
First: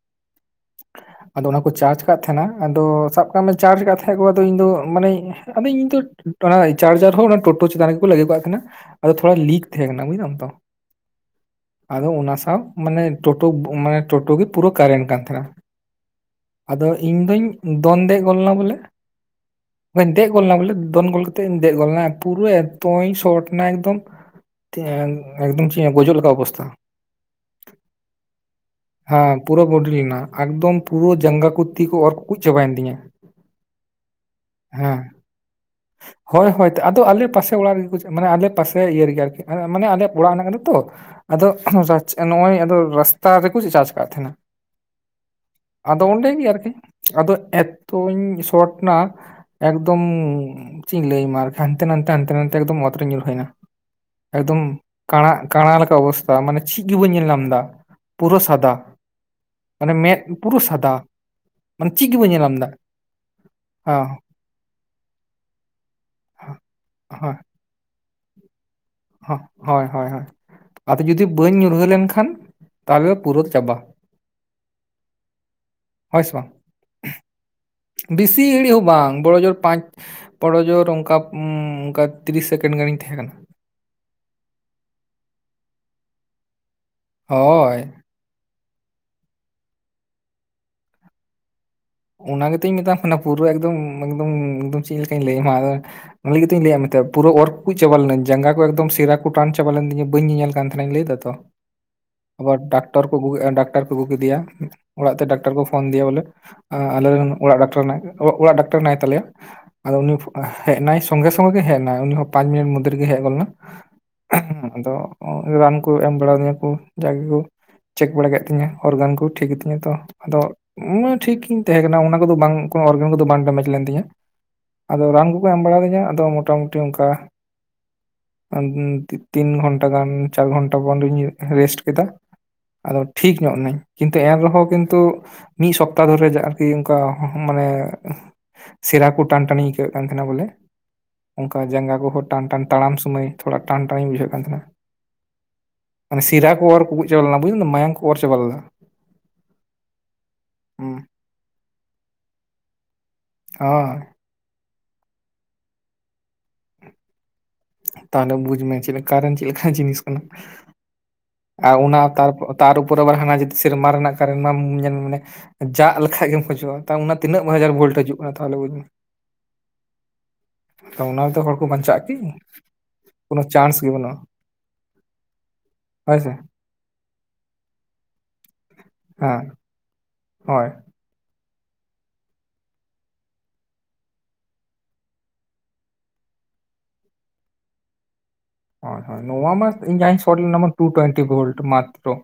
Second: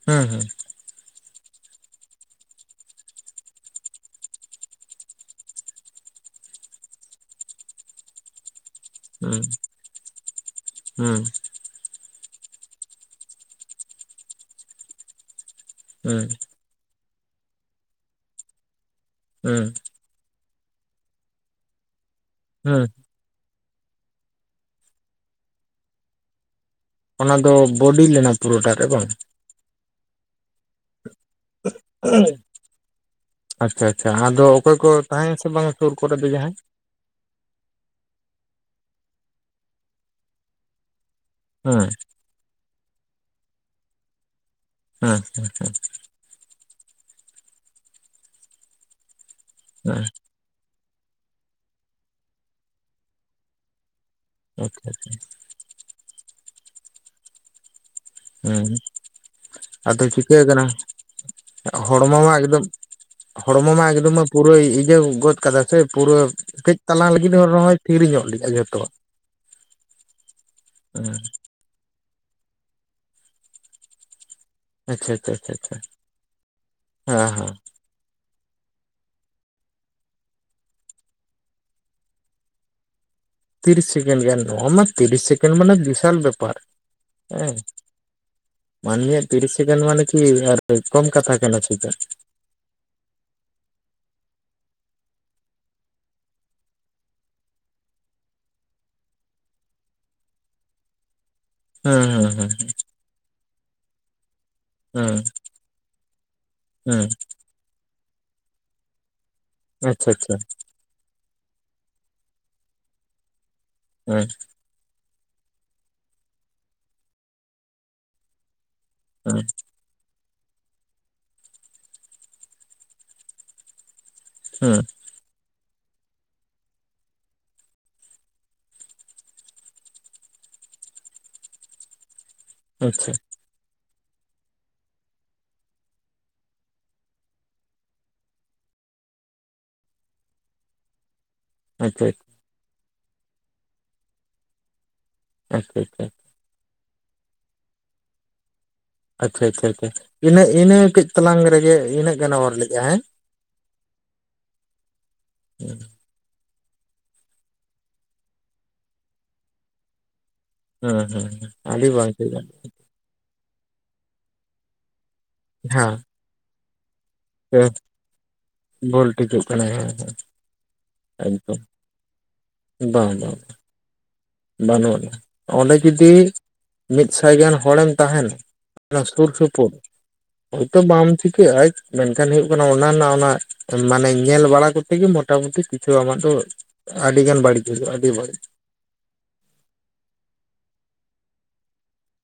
ᱦᱩᱸ ᱦᱩᱸ <unintelligible> ᱟᱫᱚ ᱚᱱᱟ ᱠᱚ ᱪᱟᱨᱡ ᱠᱟᱜ ᱛᱟᱦᱮᱸᱱᱟ ᱟᱫᱚ ᱥᱟᱵ ᱠᱟᱜ ᱢᱮ ᱪᱟᱨᱡ ᱠᱟᱜ ᱛᱟᱦᱮᱸᱫ ᱠᱚ ᱟᱫᱚ ᱤᱧ ᱫᱚ ᱢᱟᱱᱮ ᱟᱫᱚ ᱤᱧ ᱫᱚ ᱚᱱᱟ ᱪᱟᱨᱡᱟᱨ ᱦᱚᱸ ᱚᱱᱟ ᱴᱳᱴᱳ ᱪᱮᱛᱟᱱ ᱨᱮ ᱜᱮᱠᱚ ᱞᱟᱫᱮ ᱠᱟᱜ ᱠᱟᱱᱟ᱾ ᱟᱫᱚ ᱛᱷᱚᱲᱟ ᱦᱩᱸ ᱞᱤᱠ ᱛᱟᱦᱮᱸ ᱠᱟᱱᱟ ᱵᱩᱡᱫᱟᱢ ᱛᱚ᱾ ᱦᱩᱸ ᱟᱫᱚ ᱚᱱᱟ ᱥᱟᱶ ᱢᱟᱱᱮ ᱴᱳᱴᱳ ᱢᱟᱱᱮ ᱴᱳᱴᱳ ᱜᱮ ᱯᱩᱨᱟᱹ ᱠᱟᱨᱮᱱᱴ ᱠᱟᱱ ᱛᱟᱦᱮᱱᱟ᱾ ᱦᱩᱸ ᱟᱫᱚ ᱤᱧ ᱫᱚᱧ ᱫᱚᱱ ᱫᱮᱡ ᱜᱚᱫ ᱞᱮᱱᱟ ᱵᱚᱞᱮ ᱦᱩᱸ ᱫᱮᱡ ᱜᱚᱫ ᱞᱮᱱᱟ ᱵᱚᱞᱮ ᱫᱚᱱ ᱜᱳᱞ ᱠᱟᱛᱮᱧ ᱫᱮᱡ ᱜᱚ ᱯᱩᱨᱟ. ᱦᱩᱸ ᱚᱠᱫᱚᱢ ᱥᱚᱴ ᱚᱱᱮ ᱮᱠᱫᱚᱢ ᱮᱠᱫᱚᱢ ᱪᱮᱫ ᱜᱚᱡᱚᱜ ᱞᱮᱠᱟ ᱚᱵᱚᱥᱛᱟ᱾ ᱚᱱᱟ ᱫᱚ ᱵᱚᱰᱤ ᱞᱮᱱᱟ ᱯᱩᱨᱟᱹᱴᱟ ᱨᱮ ᱵᱟᱝ ᱦᱮᱸ ᱯᱩᱨᱟᱹ ᱵᱚᱰᱤ ᱞᱮᱱᱟ, ᱮᱠᱫᱚᱢ ᱯᱩᱨᱟᱹ ᱡᱟᱸᱜᱟ ᱠᱚ ᱛᱤ ᱠᱚ ᱚᱨ ᱠᱩᱡ ᱪᱟᱵᱟᱭᱮᱱ ᱛᱤᱧᱟᱹ ᱾ ᱟᱪᱪᱷᱟ ᱟᱪᱪᱷᱟ ᱟᱫᱚ ᱚᱠᱚᱭ ᱠᱚ ᱛᱟᱦᱮᱸ ᱟ ᱥᱮ ᱵᱟᱝᱟ ᱥᱩᱨ ᱠᱚᱨᱮ ᱡᱟᱦᱟᱸᱭ ᱦᱳᱭ ᱦᱳᱭ ᱛᱚ ᱟᱫᱚ ᱟᱞᱮ ᱯᱟᱥᱮ ᱚᱲᱟᱜ ᱨᱮᱜᱮ ᱠᱚ ᱢᱟᱱᱮ ᱟᱞᱮ ᱯᱟᱥᱮ ᱤᱭᱟᱹ ᱨᱮᱜᱮ ᱟᱨᱠᱤ ᱢᱟᱱᱮ ᱟᱞᱮᱭᱟᱜ ᱚᱲᱟᱜ ᱢᱮᱱᱟᱜ ᱠᱟᱱᱟ ᱛᱚ᱾ ᱟᱫᱚ ᱦᱮᱸ ᱱᱚᱜᱚᱭ ᱨᱟᱥᱛᱟ ᱨᱮᱠᱚ ᱪᱟᱨᱡ ᱠᱟᱫ ᱛᱟᱦᱮᱸᱱᱟ᱾ ᱦᱮᱸ ᱦᱮᱸ ᱦᱮᱸ ᱟᱫᱚ ᱚᱸᱰᱮ ᱜᱮ ᱟᱨᱠᱤ᱾ ᱟᱫᱚ ᱮᱛᱚᱧ ᱥᱚᱨᱴ ᱱᱟ ᱮᱠᱫᱚᱢ ᱦᱮᱸ ᱪᱮᱫ ᱤᱧ ᱞᱟᱹᱭᱟᱢᱟ ᱦᱟᱱᱛᱮ ᱱᱟᱛᱮ ᱦᱟᱱᱛᱮ ᱱᱟᱛᱮ ᱮᱠᱫᱚᱢ ᱚᱛ ᱨᱮᱧ ᱧᱩᱨ ᱦᱟᱹᱭᱱᱟ, ᱮᱠᱫᱚᱢ ᱟᱪᱪᱷᱟ ᱠᱟᱬᱟᱜ ᱠᱟᱸᱬᱟ ᱞᱮᱠᱟ ᱚᱵᱚᱥᱛᱷᱟ ᱢᱟᱱᱮ ᱪᱷᱮᱜ ᱜᱮ ᱵᱟ. ᱧ ᱧᱮᱞ ᱧᱟᱢ ᱫᱟ᱾ ᱯᱩᱨᱟᱹ ᱥᱟᱫᱟ ᱦᱮᱸ ᱢᱟᱱᱮ ᱟᱫᱚ ᱢᱮᱫ ᱪᱤᱠᱟᱹ ᱯᱩᱨᱟᱹ ᱠᱟᱱᱟ ᱥᱟᱫᱟ ᱢᱟᱱᱮ ᱪᱮᱫ ᱜᱮ ᱦᱚᱲᱢᱚ ᱵᱟᱹᱧ ᱢᱟ ᱧᱮᱞ ᱧᱟᱢ ᱮᱠᱫᱚᱢ ᱫᱟ ᱦᱚᱲᱢᱚ ᱢᱟ ᱦᱚᱸ ᱮᱠᱫᱚᱢᱮ ᱯᱩᱨᱟᱹ ᱤᱭᱟᱹ ᱜᱚᱫ ᱠᱟᱫᱟ ᱥᱮ ᱯᱩᱨᱟᱹ ᱠᱟᱹᱡ ᱛᱟᱞᱟᱝ ᱞᱟᱹᱜᱤᱫ ᱨᱚᱦᱚᱭ ᱛᱷᱤᱨ ᱧᱚᱜ ᱞᱮᱜᱼᱟᱭ ᱡᱷᱚᱛᱚ ᱦᱚᱸᱜ ᱦᱚᱭ ᱦᱚᱭ ᱟᱫᱚ ᱡᱩᱫᱤ ᱵᱟᱹᱧ ᱧᱩᱨᱦᱟᱹ ᱞᱮᱱᱠᱷᱟᱱ ᱛᱟᱦᱚᱞᱮ ᱯᱩᱨᱟᱹ ᱪᱟᱵᱟ ᱟᱪᱪᱷᱟ ᱟᱪᱪᱷᱟ ᱟᱪᱪᱷᱟ ᱦᱳᱭ ᱥᱮ ᱵᱟᱝ ᱦᱟ ᱦᱟᱸ ᱵᱮᱥᱤ ᱜᱷᱟᱹᱲᱤᱡ ᱦᱚᱸ ᱵᱟᱝ, ᱵᱚᱲᱚ ᱡᱳᱨ ᱯᱟᱸᱪ ᱵᱚᱲᱚ ᱡᱳᱨ ᱚᱱᱠᱟ ᱚᱱᱠᱟ ᱛᱤᱨᱤᱥ ᱥᱮᱠᱮᱱᱰ ᱜᱟᱱᱤᱧ ᱛᱟᱦᱮᱸ ᱠᱟᱱᱟ᱾ ᱛᱤᱨᱤᱥ ᱥᱮᱠᱮᱱᱰ ᱜᱟᱱ ᱚᱱᱟ ᱛᱤᱨᱤᱥ ᱥᱮᱠᱮᱱᱰ ᱢᱟᱱᱮ ᱵᱤᱥᱟᱞ ᱵᱮᱯᱟᱨ ᱦᱮᱸ᱾ ᱦᱳᱭ ᱢᱟᱹᱱᱢᱤᱭᱟᱜ ᱛᱤᱨᱤᱥ ᱥᱮᱠᱮᱱᱰ ᱢᱟᱱᱮ ᱠᱤ ᱟᱨ ᱠᱚᱢ ᱠᱟᱛᱷᱟ ᱠᱟᱱᱟ ᱪᱮᱛᱟ᱾ ᱚᱱᱟ ᱜᱮᱛᱚᱧ ᱢᱮᱛᱟᱢ ᱠᱟᱱᱟ ᱯᱩᱨᱟᱹ ᱮᱠᱫᱚᱢ ᱮᱠᱫᱚᱢ ᱪᱮᱫ ᱞᱮᱠᱟᱧ ᱞᱟᱹᱭ ᱟᱢᱟ ᱟᱫᱚ ᱚᱱᱟ ᱞᱟᱹᱜᱤᱫ ᱜᱮᱛᱩᱧ ᱞᱟᱹᱭᱟᱫ ᱢᱮᱛᱮ ᱯᱩᱨᱟᱹ ᱚᱨ ᱠᱩᱠᱩᱡ ᱪᱟᱵᱟ ᱞᱮᱱᱟᱧ ᱡᱟᱸᱜᱟ ᱠᱚ ᱮᱠᱫᱟᱢ ᱥᱮᱨᱟ ᱠᱚ ᱴᱟᱱ ᱪᱟᱵᱟ ᱞᱮᱱ ᱛᱤᱧᱟ ᱵᱟᱹ ᱧᱮᱧᱮᱞ ᱠᱟᱱ ᱛᱟᱦᱮᱸ᱾ ᱡᱟᱦᱟᱸ ᱱᱟᱜ ᱤᱧ ᱞᱟᱹᱭ ᱫᱟᱛᱚ, ᱦᱮᱸ ᱦᱮᱸ ᱟᱵᱟᱨ ᱰᱟᱠᱛᱚᱨ ᱠᱚ ᱜᱩ ᱮᱱ ᱰᱟᱠᱛᱟᱨ ᱠᱚ ᱟᱹᱜᱩ ᱠᱮᱫᱮᱭᱟ᱾ ᱚᱲᱟᱜ ᱦᱮᱸ ᱦᱮᱸ ᱛᱮ ᱰᱟᱠᱴᱟᱨ ᱠᱚ ᱯᱷᱳᱱ ᱫᱤᱭᱟ ᱵᱚᱞᱮ ᱦᱮᱸ ᱟᱞᱮᱨᱮᱱ ᱚᱲᱟᱜ ᱰᱟᱠᱴᱟᱨ ᱦᱮᱱᱟᱭᱟ, ᱚ ᱚᱲᱟᱜ ᱰᱟᱠᱴᱟᱨ ᱦᱮᱱᱟᱭ ᱛᱟᱞᱮᱭᱟ ᱟᱫᱚ ᱟᱪᱪᱷᱟ ᱩᱱᱤ ᱟᱪᱪᱷᱟ ᱦᱮᱡ ᱱᱟᱭ ᱥᱚᱝᱜᱮ ᱥᱚᱸᱜᱮ ᱜᱮ ᱦᱮᱜ ᱱᱟᱭ ᱩᱱᱤ ᱦᱚᱸ ᱯᱟᱸᱪ ᱢᱤᱱᱤᱴ ᱢᱚᱫᱽᱫᱷᱮ ᱨᱮᱜᱮ ᱦᱮᱜ ᱜᱚᱫ ᱞᱮᱱᱟ, ᱦᱮᱸ ᱟᱫᱚ ᱨᱟᱱ ᱠᱚ ᱮᱢ ᱵᱟᱲᱟᱫᱤᱧᱟᱹ ᱠᱚ ᱡᱟᱜᱮᱠᱚ ᱪᱮᱠ ᱵᱟᱲᱟ ᱠᱮᱫ ᱛᱤᱧᱟᱹ ᱚᱨᱜᱟᱱ ᱠᱚ ᱦᱮᱸ ᱴᱷᱤᱠ ᱜᱤᱛᱤᱧᱟᱹ ᱛᱚ᱾ ᱟᱫᱚ ᱴᱷᱤᱠ ᱜᱤᱧ ᱛᱟᱦᱮᱸ ᱠᱟᱱᱟ ᱚᱱᱟ ᱠᱚᱫᱚ ᱵᱟᱝ ᱠᱳ ᱚᱨᱜᱟᱱ ᱠᱚ ᱫᱚ ᱵᱟᱝ ᱰᱮᱢᱮᱡᱽ ᱞᱮᱱ ᱛᱤᱧᱟᱹ ᱦᱮᱸ ᱟᱫᱚ ᱨᱟᱱ ᱠᱚ ᱠᱚ ᱮᱢ ᱵᱟᱲᱟ ᱫᱤᱧᱟ, ᱟᱫᱚ ᱢᱚᱴᱟ ᱢᱩᱴᱤ ᱚᱱᱠᱟ ᱛᱤᱱ ᱜᱷᱚᱱᱴᱟ ᱜᱟᱱ, ᱪᱟᱨ ᱜᱷᱚᱱᱴᱟ ᱵᱚᱱᱫᱚᱧ ᱨᱮᱥᱴ ᱠᱮᱫᱟ᱾ ᱟᱫᱚ ᱟᱪᱪᱷᱟ ᱴᱷᱤᱠ ᱧᱚᱜ ᱱᱟᱹᱧ᱾ ᱠᱤᱱᱛᱩ ᱮᱱ ᱨᱮᱦᱚᱸ ᱠᱤᱱᱛᱩ ᱢᱤᱫ ᱥᱚᱯᱛᱟᱦ ᱫᱷᱚᱨᱮ ᱚᱱᱠᱟ ᱢᱟᱱᱮ ᱥᱮᱨᱟ ᱠᱚ ᱴᱟᱱ ᱴᱟᱱᱤᱧ ᱟᱹᱭᱠᱟᱹᱣᱮᱫ ᱠᱟᱱ ᱛᱟᱦᱮᱱᱟ ᱵᱚᱞᱮ᱾ ᱚᱱᱠᱟ ᱡᱟᱸᱜᱟ ᱟᱪᱪᱷᱟ ᱠᱚᱦᱚᱸ ᱴᱟᱱ ᱴᱟᱱ ᱛᱟᱲᱟᱢ ᱥᱚᱢᱚᱭ ᱛᱷᱚᱲᱟ ᱴᱟᱱ ᱴᱟᱱᱤᱧ ᱵᱩᱡᱷᱟᱹᱣᱮᱜ ᱠᱟᱱ ᱛᱟᱦᱮᱱᱟ᱾ ᱟᱪᱪᱷᱟ ᱟᱪᱷᱟ ᱢᱟᱱᱮ ᱥᱤᱨᱟ ᱠᱚ ᱚᱨ ᱠᱚᱠᱩᱡ ᱪᱟᱵᱟ ᱞᱮᱱᱟ ᱵᱟᱹᱧ ᱞᱮᱫᱟ ᱢᱟᱭᱟᱝ ᱠᱚ ᱚᱨ ᱪᱟᱵᱟ ᱞᱮᱱᱟ᱾ ᱟᱪᱪᱷᱟ ᱟᱪᱪᱷᱟ ᱤᱱᱟᱹ ᱤᱱᱟᱹ ᱦᱩᱸ ᱠᱟᱹᱡ ᱛᱟᱞᱟᱝ ᱨᱮᱜᱮ ᱤᱱᱟᱹᱜ ᱜᱟᱱᱮ ᱚᱨ ᱞᱮᱫᱼᱟ ᱦᱮᱸ᱾ ᱦᱚᱭ <inaudible> ᱛᱟᱦᱚᱞᱮ ᱵᱩᱡ ᱢᱮ ᱪᱮᱫ ᱞᱮᱠᱟᱨᱮᱱ ᱪᱮᱫ ᱞᱮᱠᱟ ᱡᱤᱱᱤᱥ ᱠᱟᱱᱟ᱾ ᱦᱮᱸ ᱦᱮᱸ ᱟ ᱟᱹᱰᱤ ᱚᱱᱟ ᱵᱟᱝ ᱛᱟᱨ ᱴᱷᱤᱠ ᱯᱚ ᱛᱟᱨ ᱯᱚᱨᱮ ᱟᱵᱟᱨ ᱦᱟᱱᱟ ᱡᱩᱫᱤ ᱥᱮᱨᱢᱟ ᱨᱮᱱᱟᱜ ᱠᱟᱨᱮᱱ ᱢᱟᱢ ᱧᱮᱞ ᱢᱟᱱᱮ ᱡᱟᱜ ᱦᱮᱸ ᱞᱮᱠᱷᱟᱡ ᱜᱮᱢ ᱠᱷᱚᱡᱚᱜᱼᱟ᱾ ᱛᱚᱝ ᱚᱱᱟ ᱛᱤᱱᱟᱹᱜ ᱦᱟᱡᱟᱨ ᱵᱷᱳᱹᱞᱴᱮᱡᱽ ᱦᱤᱡᱩᱜ ᱠᱟᱱᱟ᱾ ᱛᱟᱦᱚᱞᱮ ᱵᱩᱡᱽ ᱢᱮ ᱵᱷᱩᱞ ᱴᱷᱤᱠᱚᱜ ᱠᱟᱱᱟ ᱦᱮᱸ ᱛᱚ ᱚᱱᱟᱛᱮ ᱦᱚᱲ ᱮᱠᱫᱚᱢ ᱠᱚ ᱵᱟᱧᱪᱟᱜᱼᱟ ᱠᱤ, ᱵᱟᱝ ᱵᱟᱝ ᱠᱳᱱᱳ ᱪᱟᱱᱥ ᱜᱮ ᱵᱟᱹᱱᱩᱜᱼᱟ᱾ ᱵᱟᱹᱱᱩᱜ ᱟᱱᱟ᱾ ᱚᱸᱰᱮ ᱡᱩᱫᱤ ᱦᱳᱭ ᱥᱮ ᱢᱤᱫ ᱥᱟᱭ ᱜᱟᱱ ᱦᱚᱲᱮᱢ ᱛᱟᱦᱮᱱᱟ ᱚᱱᱟ ᱥᱩᱨ ᱦᱮᱸ ᱥᱩᱯᱩ ᱦᱳᱭ ᱦᱚᱭᱛᱚ ᱵᱟᱢ ᱪᱤᱠᱟᱹᱜ-ᱟ ᱢᱮᱱᱠᱷᱟᱱ ᱦᱳᱭᱳᱜ ᱠᱟᱱᱟ ᱚᱱᱟ ᱨᱮᱱᱟᱜ ᱚᱱᱟ ᱢᱟᱱᱮ ᱧᱮᱞ ᱵᱟᱲᱟ ᱠᱚᱛᱮ ᱜᱮ ᱢᱚᱴᱟᱢᱩᱴᱤ ᱠᱤᱪᱷᱩ ᱟᱢᱟᱜ ᱫᱚ ᱟᱹᱰᱤ ᱜᱟᱱ ᱵᱟᱹᱲᱤᱡ ᱵᱩᱡᱷᱟᱹᱜ-ᱟ, ᱟᱹᱰᱤ ᱵᱟᱹᱲᱤᱡ᱾ ᱦᱚᱭ ᱦᱚᱭ ᱱᱚᱣᱟ ᱢᱟ ᱤᱧ ᱡᱟᱦᱟᱸᱧ ᱥᱚᱨᱴ ᱞᱮᱱᱟ ᱵᱟᱝ, ᱴᱩ ᱴᱩᱭᱮᱱᱴᱤ ᱵᱷᱳᱹᱞᱴ ᱢᱟᱛᱛᱨᱚ᱾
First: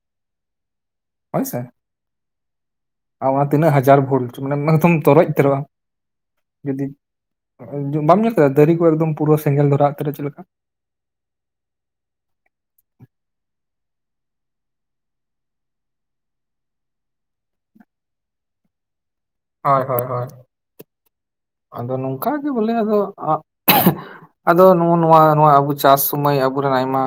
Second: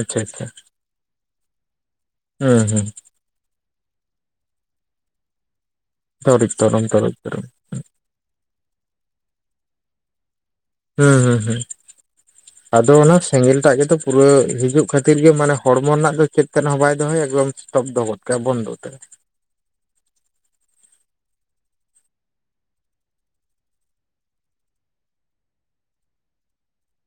ᱟᱪᱪᱷᱟ ᱟᱪᱪᱷᱟ ᱦᱳᱭᱥᱮ, ᱦᱩᱸ ᱦᱩᱸ ᱚᱱᱟ ᱛᱤᱱᱟᱹᱜ ᱦᱟᱡᱟᱨ ᱵᱷᱳᱹᱞᱴ ᱢᱟᱱᱮ ᱢᱟᱱᱮᱛᱚᱢ ᱛᱚᱨᱚᱡ ᱩᱛᱟᱹᱨᱚᱜᱼᱟ᱾ ᱡᱩᱫᱤ <inaudible> ᱵᱟᱢ ᱧᱮᱞ ᱠᱟᱫᱟ ᱫᱟᱨᱮ ᱠᱚ ᱮᱠᱫᱚᱢ ᱯᱩᱨᱟᱹ ᱥᱮᱸᱜᱮᱞ ᱫᱷᱚᱨᱟᱣ ᱩᱛᱟᱹᱨᱚᱜ-ᱟ ᱪᱮᱞᱮ ᱠᱟ᱾ ᱦᱩᱸ ᱦᱩᱸ ᱦᱩᱸ <unintelligible> ᱟᱫᱚ ᱚᱱᱟ ᱥᱮᱸᱜᱮᱞ ᱴᱟᱜ ᱜᱮᱛᱚ ᱯᱩᱨᱟᱹ ᱦᱤᱡᱩᱜ ᱠᱷᱟᱹᱛᱤᱨ ᱜᱮ ᱢᱟᱱᱮ ᱦᱚᱲᱢᱚ ᱨᱮᱱᱟᱜ ᱫᱚ ᱪᱮᱫ ᱛᱮᱦᱚᱸ ᱵᱟᱭ ᱫᱚᱦᱚ ᱮᱠᱫᱚᱢ ᱥᱛᱚᱵᱫᱚ ᱜᱚᱫ ᱠᱟ ᱟᱭ ᱵᱚᱱᱫᱚ ᱩᱛᱟ. ᱨ ᱦᱳᱭ ᱦᱳᱭ ᱦᱳᱭ ᱟᱫᱚ ᱱᱚᱝᱠᱟ ᱜᱮ ᱵᱚᱞᱮ ᱟᱫᱚ ᱟ ᱟᱫᱚ ᱱᱚᱜ ᱱᱚᱣᱟ ᱱᱚᱣᱟ ᱟᱵᱚ ᱪᱟᱥ ᱥᱩᱚᱢᱚᱭ ᱟᱵᱚᱨᱮᱱ ᱟᱭᱢᱟ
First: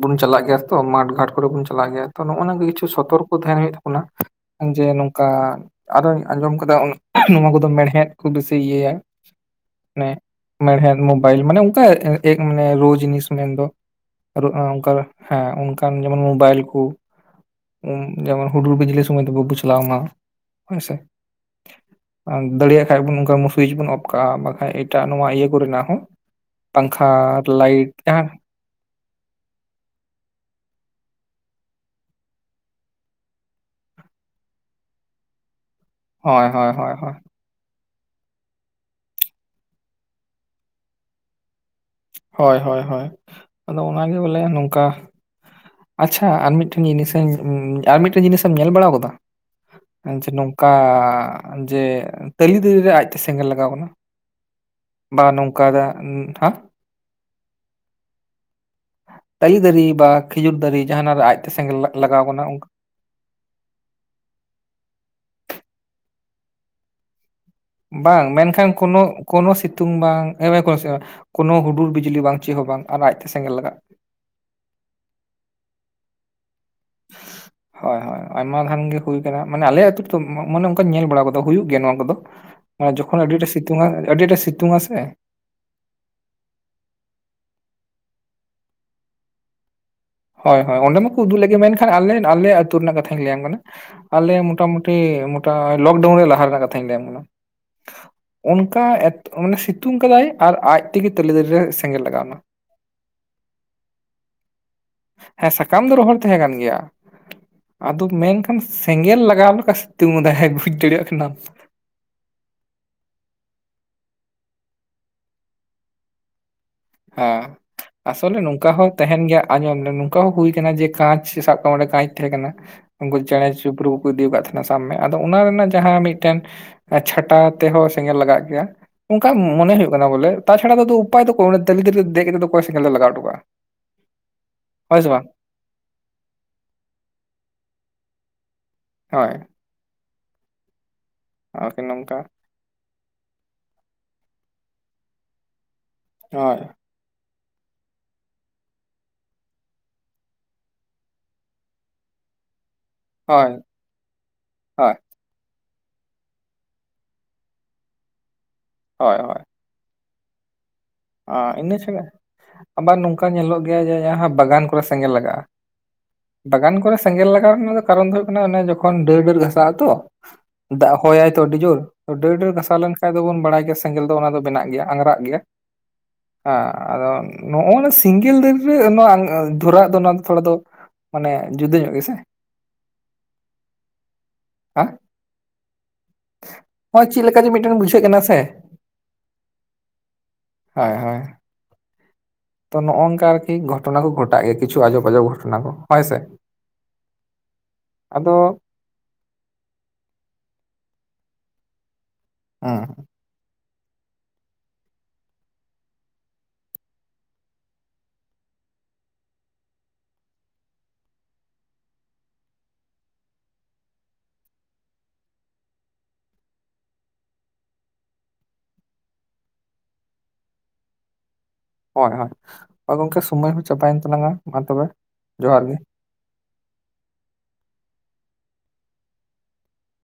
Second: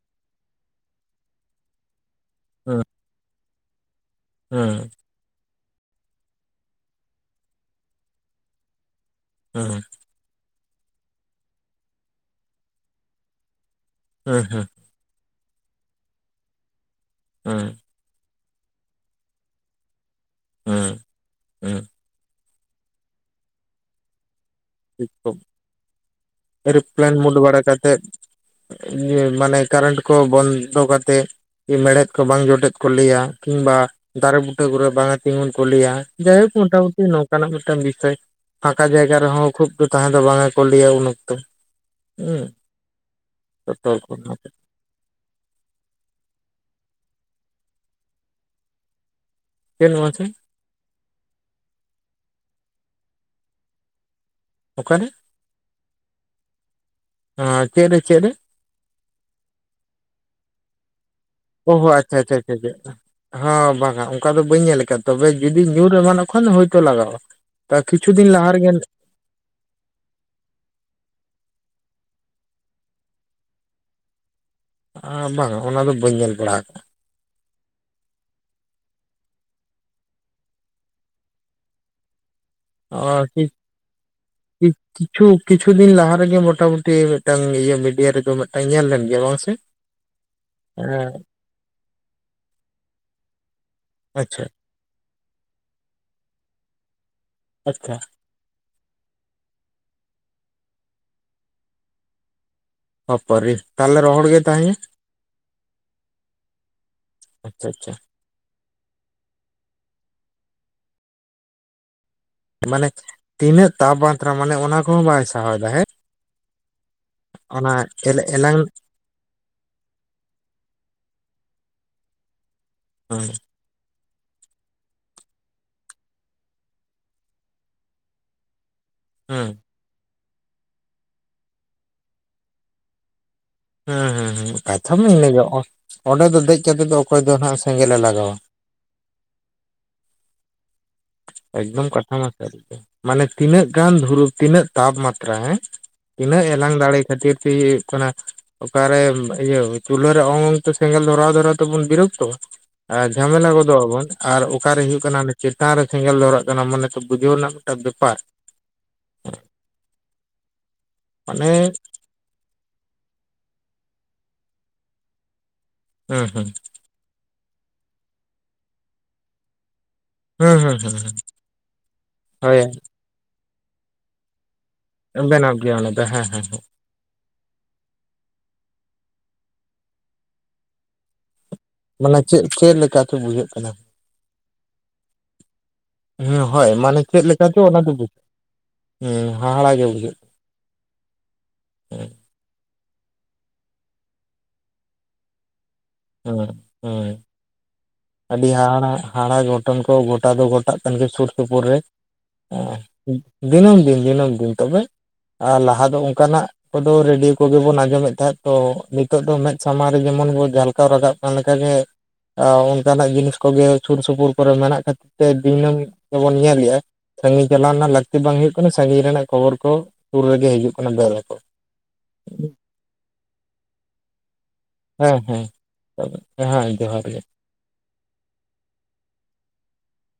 ᱵᱩᱱ ᱪᱟᱞᱟᱜ ᱜᱮᱭᱟ ᱛᱚ ᱢᱟᱴᱷ ᱜᱷᱟᱴ ᱠᱚᱨᱮ ᱵᱩᱱ ᱪᱟᱞᱟᱜ ᱜᱮᱭᱟ ᱛᱚ ᱱᱚᱜᱼᱚᱭ ᱱᱚ ᱦᱩᱸ ᱠᱤᱪᱷᱩ ᱥᱚᱛᱚᱨᱠᱚ ᱛᱟᱦᱮᱱ ᱦᱩᱭᱩᱜ ᱛᱟᱵᱚᱱᱟ ᱦᱩᱸ ᱡᱮ ᱱᱚ ᱚᱱᱠᱟ ᱟᱨᱚᱧ ᱟᱸᱡᱚᱢ ᱟᱠᱟᱫᱟ ᱱᱚᱣᱟ ᱠᱚᱫᱚ ᱢᱮᱲᱦᱮᱫ ᱠᱚ ᱵᱮᱥᱤ ᱤᱭᱟᱹᱭᱟ ᱦᱚᱸ ᱢᱮᱲᱦᱮᱫ ᱢᱳᱵᱟᱭᱤᱞ ᱢᱟᱱᱮ ᱚᱱᱠᱟ ᱮ ᱢᱟᱱᱮ ᱨᱳ ᱡᱤᱱᱤᱥ ᱢᱮᱱᱫᱚ ᱦᱩᱸ ᱟᱨ ᱦᱩᱸ ᱚᱱᱠᱟ ᱦᱮᱸ ᱚᱱᱠᱟᱱ ᱡᱮᱢᱚᱱ ᱢᱳᱵᱟᱭᱤᱞ ᱠᱚ ᱦᱮᱸ ᱡᱮᱢᱚᱱ ᱦᱩᱰᱩᱨ ᱵᱤᱡᱞᱤ ᱥᱚᱢᱚᱭ ᱵᱟᱹᱫ ᱵᱩ ᱪᱞᱟᱣ ᱱᱟ ᱦᱳᱭ ᱦᱩᱸ ᱥᱮ ᱦᱩᱸ ᱫᱟᱲᱮᱭᱟᱜ ᱠᱷᱟᱡ ᱵᱚᱱ ᱚᱱᱠᱟ ᱥᱩᱭᱤᱪ ᱵᱚᱱ ᱚᱯᱷ ᱠᱟᱜᱼᱟ ᱵᱟᱝ ᱵᱟᱠᱷᱟᱡ ᱴᱟᱜ ᱴᱷᱤᱠ ᱱᱚᱣᱟ ᱠᱚ ᱤᱭᱟᱹ ᱠᱚᱨᱮᱱᱟᱜ ᱦᱚᱸ ᱯᱟᱝᱠᱷᱟ ᱮᱨᱳᱯᱞᱮᱱ ᱢᱩᱰ ᱵᱟᱲᱟ ᱞᱟᱭᱤᱴ ᱠᱟᱛᱮᱫ ᱡᱟᱦᱟᱸ ᱢᱟᱱᱮ ᱠᱟᱨᱮᱱᱴ ᱠᱚ ᱵᱚᱱᱫᱚ ᱠᱟᱛᱮᱫ ᱢᱮᱲᱦᱮᱫ ᱠᱚ ᱵᱟᱝ ᱡᱚᱴᱮᱫ ᱠᱚ ᱞᱟᱹᱭᱟ ᱠᱤᱝᱵᱟ ᱫᱟᱨᱮ ᱵᱩᱴᱟᱹ ᱠᱚᱨᱮ ᱵᱟᱝᱟ ᱛᱤᱸᱜᱩᱱ ᱠᱚ ᱞᱟᱹᱭᱟ ᱡᱟᱭ ᱦᱳᱭ ᱦᱳᱠ ᱦᱳᱭ ᱦᱳᱭ ᱢᱚᱴᱟᱢᱩᱴᱤ ᱦᱳᱭ ᱱᱚᱝᱠᱟ ᱚᱱᱠᱟᱱᱟᱜ ᱢᱤᱫᱴᱟᱝ ᱵᱤᱥᱚᱭ ᱯᱷᱟᱸᱠᱟ ᱡᱟᱭᱜᱟ ᱨᱮᱦᱚᱸ ᱠᱷᱩᱵ ᱫᱚ ᱛᱟᱦᱮᱸ ᱫᱚ ᱵᱟᱝᱟ ᱠᱚ ᱞᱟᱹᱭᱟ ᱩᱱ ᱚᱠᱛᱚ ᱦᱩᱸ ᱦᱳᱭ ᱦᱳᱭ ᱦᱳᱭ ᱟᱫᱚ ᱡᱚᱛᱚ ᱚᱱᱟᱜᱮ ᱦᱚᱲ ᱠᱚ ᱵᱚᱞᱮ ᱱᱚᱝᱠᱟ ᱟᱪᱪᱷᱟ ᱟᱨ ᱢᱤᱫᱴᱷᱮᱱ ᱡᱤᱱᱤᱥ ᱟᱨ ᱢᱤᱫᱴᱮᱱ ᱡᱤᱱᱤᱥᱮ ᱮᱢ ᱧᱮᱞ ᱵᱟᱲᱟ ᱟᱠᱟᱫᱟ ᱪᱮᱫ ᱱᱚᱣᱟ ᱥᱮ ᱡᱮ ᱱᱚᱝ ᱚᱠᱟ ᱡᱮ ᱛᱟᱹᱞᱤ ᱫᱟᱨᱤ ᱨᱮ ᱟᱡ ᱛᱮ ᱥᱮᱸᱜᱮᱞ ᱞᱟᱜᱟᱣ ᱟᱠᱟᱱᱟ᱾ ᱚᱠᱟ ᱨᱮ ᱵᱟ ᱱᱚᱝᱠᱟ ᱫᱟ ᱦᱟᱸᱜ ᱦᱚᱸ ᱪᱮᱫ ᱨᱮ ᱪᱮᱫ ᱨᱮ ᱛᱟᱞᱤ ᱫᱟᱨᱮ ᱵᱟ ᱠᱷᱤᱡᱩᱨ ᱫᱟᱨᱮ ᱡᱟᱦᱟᱸᱱᱟᱜ ᱨᱮ ᱟᱡ ᱚ ᱦᱚ ᱟᱪᱪᱷᱟ ᱟᱪᱪᱷᱟ ᱟᱪᱷᱟᱪᱷᱟ ᱦᱚᱸ ᱵᱟᱝᱟ ᱚᱱᱠᱟ ᱫᱚ ᱵᱟᱹᱧ ᱧᱮᱞ ᱟᱠᱟᱫᱟ ᱛᱚᱵᱮ ᱡᱩᱫᱤ ᱧᱩᱨ ᱮᱢᱟᱱᱚᱜ ᱠᱷᱟᱱ ᱦᱳᱭᱛᱳ ᱞᱟᱜᱟᱣᱼᱟ ᱛᱳ ᱠᱤᱪᱷᱩ ᱵᱟᱝ ᱫᱤᱱ ᱞᱟᱦᱟ ᱢᱮᱱᱠᱷᱟᱱ ᱨᱮᱜᱮ ᱠᱳᱱᱳ ᱠᱳᱱᱳ ᱥᱤᱛᱩᱝ ᱵᱟᱝ ᱮᱢᱮ ᱠᱳᱱᱳ ᱥᱤ ᱵᱟᱝ ᱠᱳᱱᱳ ᱦᱩᱰᱩᱨ ᱵᱤᱡᱞᱤ ᱵᱟᱝ ᱪᱮᱫ ᱦᱚᱸ ᱟᱨ ᱟᱡ ᱛᱮ ᱥᱮᱸᱜᱮᱞ ᱞᱟᱜᱼᱟ ᱟᱨ ᱵᱟᱝᱟ ᱚᱱᱟ ᱫᱚ ᱵᱟᱹᱧ ᱧᱮᱞ ᱵᱟᱲᱟ ᱠᱟᱜ-ᱟ <inaudible> ᱦᱳᱭ ᱦᱳᱭ ᱟᱭᱢᱟ ᱫᱷᱟᱱ ᱜᱮ ᱦᱩᱭ ᱟᱠᱟᱱᱟ ᱢᱟᱱᱮ ᱟᱞᱮ ᱟᱛᱳ ᱨᱮᱫᱚ ᱢᱚᱱᱮ ᱚᱱᱠᱟ ᱧᱮᱞ ᱵᱟᱲᱟ ᱟᱠᱟᱫᱟ ᱦᱩᱭᱩᱜ ᱜᱮᱭᱟ ᱱᱚᱣᱟ ᱠᱚᱫᱚ ᱡᱚᱠᱷᱚᱱ ᱟᱹᱰᱤ ᱟᱠᱟᱫᱟ ᱟᱴᱮ ᱥᱤᱛᱩᱝ ᱟ ᱟᱹᱰᱤ ᱟᱴᱮ ᱥᱤᱛᱩᱝ-ᱟ ᱥᱮ ᱠᱤᱪᱷᱩ ᱠᱤᱪᱷᱩ ᱫᱤᱱ ᱞᱟᱦᱟ ᱨᱮᱜᱮ ᱢᱚᱴᱟᱢᱩᱴᱤ ᱢᱤᱫᱴᱟᱝ ᱤᱭᱟᱹ ᱢᱤᱰᱤᱭᱟ ᱨᱮᱫᱚ ᱢᱤᱫᱴᱟᱝ ᱧᱮᱞ ᱞᱮᱱ ᱜᱮᱭᱟ ᱵᱟᱝ ᱥᱮ ᱦᱳᱭ ᱦᱳᱭ ᱚᱸᱰᱮ ᱦᱮᱸ ᱢᱟᱠᱚ ᱩᱫᱩᱜ ᱞᱮᱫ ᱜᱮ ᱢᱮᱱᱠᱷᱟᱱ ᱟᱞᱮᱱ ᱟᱞᱮ ᱟᱹᱛᱩ ᱨᱮᱱᱟᱜ ᱠᱟᱛᱷᱟᱧ ᱞᱟᱹᱭᱟᱢ ᱠᱟᱱᱟ ᱟᱞᱮ ᱟᱪᱪᱷᱟ ᱢᱚᱴᱟᱢᱩᱴᱤ ᱞᱚᱠᱰᱟᱣᱩᱱ ᱨᱮᱭᱟᱜ ᱞᱟᱦᱟ ᱨᱮᱱᱟᱜ ᱠᱟᱛᱷᱟᱧ ᱞᱟᱹᱭᱟᱢ ᱠᱟᱱᱟ ᱟᱪᱪᱷᱟ ᱚᱱᱠᱟ ᱮᱛ ᱢᱟᱱᱮ ᱥᱤᱛᱩᱝ ᱠᱟᱫᱟᱭ ᱟᱨ ᱟᱡ ᱛᱮᱜᱮ ᱛᱟᱞᱮ ᱫᱟᱨᱮ ᱨᱮ ᱥᱮᱸᱜᱮᱞ ᱞᱟᱜᱟᱣ ᱮᱱᱟ᱾ ᱦᱚ-ᱯᱚᱨᱤ ᱛᱟᱦᱚᱞᱮ ᱨᱚᱦᱚᱲ ᱜᱮ ᱛᱟᱦᱮᱱᱟ ᱦᱮᱸ ᱥᱟᱠᱟᱢ ᱫᱚ ᱨᱚᱦᱚᱲ ᱛᱟᱦᱮᱸ ᱠᱟᱱ ᱜᱮᱭᱟ ᱟᱪᱪᱷᱟ ᱟᱪᱪᱷᱟ ᱟᱫᱚ ᱢᱮᱱ ᱱᱠᱷᱟᱱ ᱥᱮᱸᱜᱮᱞ ᱞᱟᱜᱟᱣ ᱞᱮᱠᱟ ᱥᱤᱛᱩᱝ ᱟᱫᱟᱭ ᱵᱩᱡᱽ ᱫᱟᱲᱮᱭᱟᱜ ᱠᱟᱱᱟᱢ᱾ ᱢᱟᱱᱮ ᱛᱤᱱᱟᱹᱜ ᱛᱟᱯᱢᱟᱛᱨᱟ ᱢᱟᱱᱮ ᱚᱱᱟ ᱠᱚᱦᱚᱸ ᱵᱟᱭ ᱥᱟᱦᱟᱣᱮᱫᱟ ᱦᱮᱸ᱾ ᱦᱮᱸ ᱚᱱᱟ ᱟᱥᱚᱞᱮ ᱮᱞᱟᱝ ᱱᱚᱝᱠᱟ ᱦᱚᱸᱠ ᱛᱟᱦᱮᱱ ᱜᱮᱭᱟ ᱟᱸᱡᱚᱢ ᱞᱮᱢ ᱱᱚᱝᱠᱟ ᱦᱚᱸ ᱦᱩᱭ ᱠᱟᱱᱟ ᱡᱮ ᱠᱟᱸᱪ ᱥᱟᱵ ᱠᱟᱜ ᱢᱮ ᱚᱸᱰᱮ ᱠᱟᱸᱪ ᱛᱮᱦᱮᱸ ᱠᱟᱱᱟ ᱩᱱᱠᱩ ᱦᱩᱸ ᱪᱮᱬᱮ ᱪᱩᱯᱨᱩ ᱠᱚᱠᱚ ᱤᱫᱤᱣ ᱠᱟᱫ ᱛᱟᱦᱮᱸᱱᱟ ᱥᱟᱵᱽ ᱢᱮ ᱟᱫᱚ ᱚᱱᱟ ᱨᱮᱱᱟᱜ ᱡᱟᱦᱟᱸ ᱢᱤᱫᱴᱮᱱ ᱪᱷᱟᱴᱟᱣ ᱛᱮᱦᱚᱸ ᱥᱮᱸᱜᱮᱞ ᱞᱟᱜᱟᱜ ᱜᱮᱭᱟ᱾ ᱚᱝᱠᱟᱭ ᱦᱩᱸ ᱢᱚᱱᱮ ᱦᱩᱭᱩᱜ ᱠᱟᱱᱟ ᱵᱚᱞᱮ ᱛᱟᱪᱷᱟᱲᱟ ᱫᱚ ᱩᱯᱟᱭ ᱫᱚᱠᱚ ᱱᱚᱰᱮ ᱛᱟᱞᱮ ᱫᱟᱨᱤ ᱨᱮ ᱫᱮᱡ ᱠᱟᱛᱮᱫ ᱫᱚ ᱚᱠᱚᱭ ᱥᱮᱸᱜᱮᱞ ᱫᱚᱭ ᱞᱟᱜᱟᱣ ᱚᱴᱚ ᱠᱟᱜ-ᱟ᱾ ᱦᱩᱸ ᱦᱩᱸ ᱦᱩᱸ ᱠᱟᱛᱷᱟ ᱢᱟ ᱤᱱᱟᱹ ᱜᱮ ᱚᱸᱰᱮ ᱫᱚ ᱫᱮᱡᱽ ᱠᱟᱛᱮᱫ ᱫᱚ ᱚᱠᱚᱭ ᱫᱚ ᱱᱟᱦᱟᱜ ᱥᱮᱸᱜᱮᱞᱮ ᱞᱟᱜᱟᱣᱟ᱾ ᱦᱚᱭ ᱟᱨᱠᱤ ᱮᱠᱫᱚᱢ ᱠᱟᱛᱷᱟ ᱱᱚᱝᱠᱟ ᱢᱟ ᱥᱟᱹᱨᱤ ᱜᱮ ᱢᱟᱱᱮ ᱛᱤᱱᱟᱹᱜ ᱜᱟᱱ ᱫᱷᱩᱨᱩ ᱛᱤᱱᱟᱹᱜ ᱛᱟᱯᱢᱟᱛᱛᱨᱟ ᱦᱮᱸ, ᱛᱤᱱᱟᱹᱜ ᱦᱳᱭ ᱮᱞᱟᱝ ᱫᱟᱲᱮ ᱠᱷᱟᱹᱛᱤᱨ ᱛᱤ ᱭᱩᱜ ᱠᱟᱱᱟ ᱚᱠᱟᱨᱮ ᱤᱭᱟᱹ ᱪᱩᱞᱦᱟᱹ ᱨᱮ ᱚᱝ ᱚᱝ ᱛᱮ ᱥᱮᱸᱜᱮᱞ ᱫᱷᱚᱨᱟᱣ ᱫᱷᱚᱨᱟᱣ ᱛᱮᱵᱚᱱ ᱵᱤᱨᱚᱠᱛᱚᱜ-ᱟ ᱟᱨ ᱡᱷᱟᱢᱮᱞᱟ ᱦᱳᱭ ᱜᱚᱫᱚᱜ ᱟᱵᱚᱱ ᱟᱨ ᱚᱠᱟ ᱨᱮ ᱦᱳᱭ ᱦᱩᱭᱩᱜ ᱠᱟᱱᱟ ᱱᱤᱠᱤ ᱛᱟᱱ ᱨᱮ ᱥᱮᱸᱜᱮᱞ ᱫᱷᱚᱨᱟᱜ ᱠᱟᱱᱟ ᱢᱚᱱᱮ ᱛᱚ ᱵᱩᱡᱷᱟᱹᱣ ᱨᱮᱱᱟᱜ ᱢᱮᱜᱴᱟᱝ ᱵᱮᱯᱟᱨ᱾ ᱦᱚᱭ ᱦᱚᱭ ᱢᱟᱱᱮ ᱟ ᱤᱱᱟᱹ ᱪᱷᱮᱜᱮ ᱟᱵᱟᱨ ᱱᱚᱝᱠᱟ ᱧᱮᱞᱚᱜ ᱜᱮᱭᱟ ᱡᱮ ᱡᱟᱦᱟᱸ ᱵᱟᱜᱟᱱ ᱠᱚᱨᱮ ᱥᱮᱸᱜᱮᱞ ᱞᱟᱜᱟᱜ-ᱟ ᱦᱩᱸ ᱦᱩᱸ ᱵᱟᱜᱟᱱ ᱠᱚᱨᱮ ᱥᱮᱸᱜᱮᱞ ᱞᱟᱜᱟᱣ ᱨᱮᱱᱟᱜ ᱠᱟᱨᱚᱱ ᱫᱚ ᱦᱩᱭᱩᱜ ᱠᱟᱱᱟ ᱚᱱᱮ ᱡᱚᱠᱷᱚᱱ ᱰᱟᱹᱨ ᱰᱟᱹᱨ ᱜᱷᱟᱥᱟᱜ ᱟᱛᱚ ᱦᱩᱸ ᱦᱩᱸ ᱫᱟᱜ ᱦᱩᱸ ᱦᱚᱭᱟᱭ ᱛᱚ ᱟᱹᱰᱤ ᱡᱳᱨ ᱛᱚ ᱰᱟᱹᱨ ᱰᱟᱹᱨ ᱦᱳᱭ ᱜᱷᱟᱥᱟᱣ ᱞᱮᱱᱠᱷᱟᱡ ᱫᱚᱵᱚᱱ ᱵᱟᱲᱟᱭ ᱜᱮᱭᱟ ᱥᱮᱸᱜᱮᱞ ᱫᱚ ᱚᱱᱟ ᱫᱚ ᱵᱮᱱᱟᱜ ᱜᱮᱭᱟ᱾ ᱵᱮᱱᱟᱣᱜ ᱜᱮᱭᱟ ᱚᱱᱟ ᱫᱚ ᱦᱮᱸ ᱦᱮᱸ ᱦᱮᱸ ᱟᱫᱚ ᱱᱚᱜ-ᱚ ᱱᱟ ᱥᱤᱝᱜᱮᱞ ᱫᱟᱹᱨᱤ ᱨᱮ ᱱᱚᱣᱟ ᱫᱷᱚᱨᱟᱣ ᱫᱚ ᱱᱚᱣᱟ ᱫᱚ ᱛᱷᱚᱲᱟ ᱫᱚ ᱢᱟᱱᱮ ᱡᱩᱫᱟᱹ ᱧᱚᱜ ᱜᱮᱥᱮ ᱢᱟᱱᱮ ᱪᱮᱫ ᱪᱮᱫ ᱞᱮᱠᱟ ᱪᱚ ᱵᱩᱡᱷᱟᱹᱜ ᱠᱟᱱᱟ ᱦᱮᱸ ᱦᱩᱸ ᱦᱳᱭ ᱢᱟᱱᱮ ᱱᱚᱜᱼᱚᱭ ᱪᱮᱜ ᱪᱮᱫ ᱞᱮᱠᱟ ᱡᱮ ᱪᱚ ᱢᱤᱫᱴᱮᱱ ᱚᱱᱟ ᱫᱚ ᱠᱟᱱᱟ ᱵᱩᱡᱷᱟᱹᱜ ᱥᱮ ᱦᱩᱸ ᱦᱟᱦᱟᱲᱟ ᱜᱮ ᱵᱩᱡᱷᱟᱹᱜ ᱠᱟᱱᱟ᱾ ᱦᱚᱭ ᱦᱚᱭ ᱛᱚ ᱱᱚᱜ-ᱚᱝ ᱠᱟ ᱟᱨᱠᱤ ᱜᱷᱚᱴᱱᱟ ᱠᱚ ᱜᱚᱴᱟᱜ ᱜᱮᱭᱟ ᱠᱤᱪᱷᱩ ᱟᱡᱚᱵ ᱟᱡᱚᱰ ᱜᱷᱟᱴᱚᱱᱟ ᱠᱚ᱾ ᱦᱳᱭ ᱥᱮ ᱦᱩᱸ ᱦᱳᱭ ᱟᱫᱚ ᱟᱹᱰᱤ ᱦᱟᱦᱟᱲᱟᱜ ᱦᱟᱲᱟ ᱜᱷᱚᱴᱚᱱ ᱠᱚ ᱜᱚᱴᱟ ᱫᱚ ᱜᱚᱴᱟᱜ ᱠᱟᱱ ᱜᱮᱭᱟ ᱥᱩᱨ ᱥᱩᱯᱩᱨ ᱨᱮ, ᱦᱩᱸ ᱮᱸ ᱫᱤᱱᱚᱢ ᱫᱤᱱ ᱫᱤᱱᱚᱢ ᱫᱤᱱ, ᱛᱚᱵᱮ ᱟᱨ ᱞᱟᱦᱟ ᱫᱚ ᱚᱱᱠᱟ ᱱᱟᱜ ᱠᱚᱫᱚ ᱨᱮᱰᱤᱭᱳ ᱠᱚᱜᱮ ᱵᱚᱱ ᱟᱸᱡᱚᱢᱮᱫ ᱛᱟᱦᱮᱸᱫ, ᱛᱚ ᱱᱤᱛᱚᱜ ᱫᱚ ᱢᱮᱫ ᱥᱟᱢᱟᱝ ᱨᱮ ᱡᱮᱢᱚᱱ ᱵᱚᱱ ᱡᱷᱟᱞᱠᱟᱣ ᱨᱟᱠᱟᱵ ᱠᱟᱱ ᱞᱮᱠᱟ ᱜᱮ ᱚᱱᱠᱟᱱᱟᱜ ᱡᱤᱱᱤᱥ ᱠᱚᱜᱮ ᱥᱩᱨ ᱥᱩᱯᱩᱨ ᱠᱚᱨᱮ ᱢᱮᱱᱟᱜ ᱠᱷᱟᱹᱛᱤᱨ ᱛᱮ ᱫᱤᱱᱚᱢ ᱜᱮᱵᱚᱱ ᱧᱮᱞᱮᱜ-ᱟ, ᱥᱟᱺᱜᱤᱧ ᱪᱟᱞᱟᱣ ᱨᱮᱱᱟᱜ ᱞᱟᱹᱠᱛᱤ ᱵᱟᱝ ᱦᱩᱭᱩᱜ ᱠᱟᱱᱟ, ᱥᱟᱺᱜᱤᱧ ᱨᱮᱱᱟᱜ ᱠᱷᱚᱵᱚᱨ ᱠᱚ ᱥᱩᱨ ᱨᱮᱜᱮ ᱦᱤᱡᱩᱜ ᱠᱟᱱᱟ ᱫᱮ ᱞᱟᱠᱚ᱾ ᱦᱚᱭ ᱦᱚᱭ ᱟ ᱜᱚᱝᱠᱮ, ᱥᱳᱢᱳᱭ ᱦᱚᱸ ᱪᱟᱵᱟᱭᱮᱱ ᱛᱟᱞᱟᱝ-ᱟ᱾ ᱢᱟ ᱛᱚᱵᱮ ᱦᱮᱸ ᱡᱚᱦᱟᱨ ᱜᱮ ᱦᱮᱸ ᱦᱮᱸ ᱡᱚᱦᱟᱨ ᱜᱮ᱾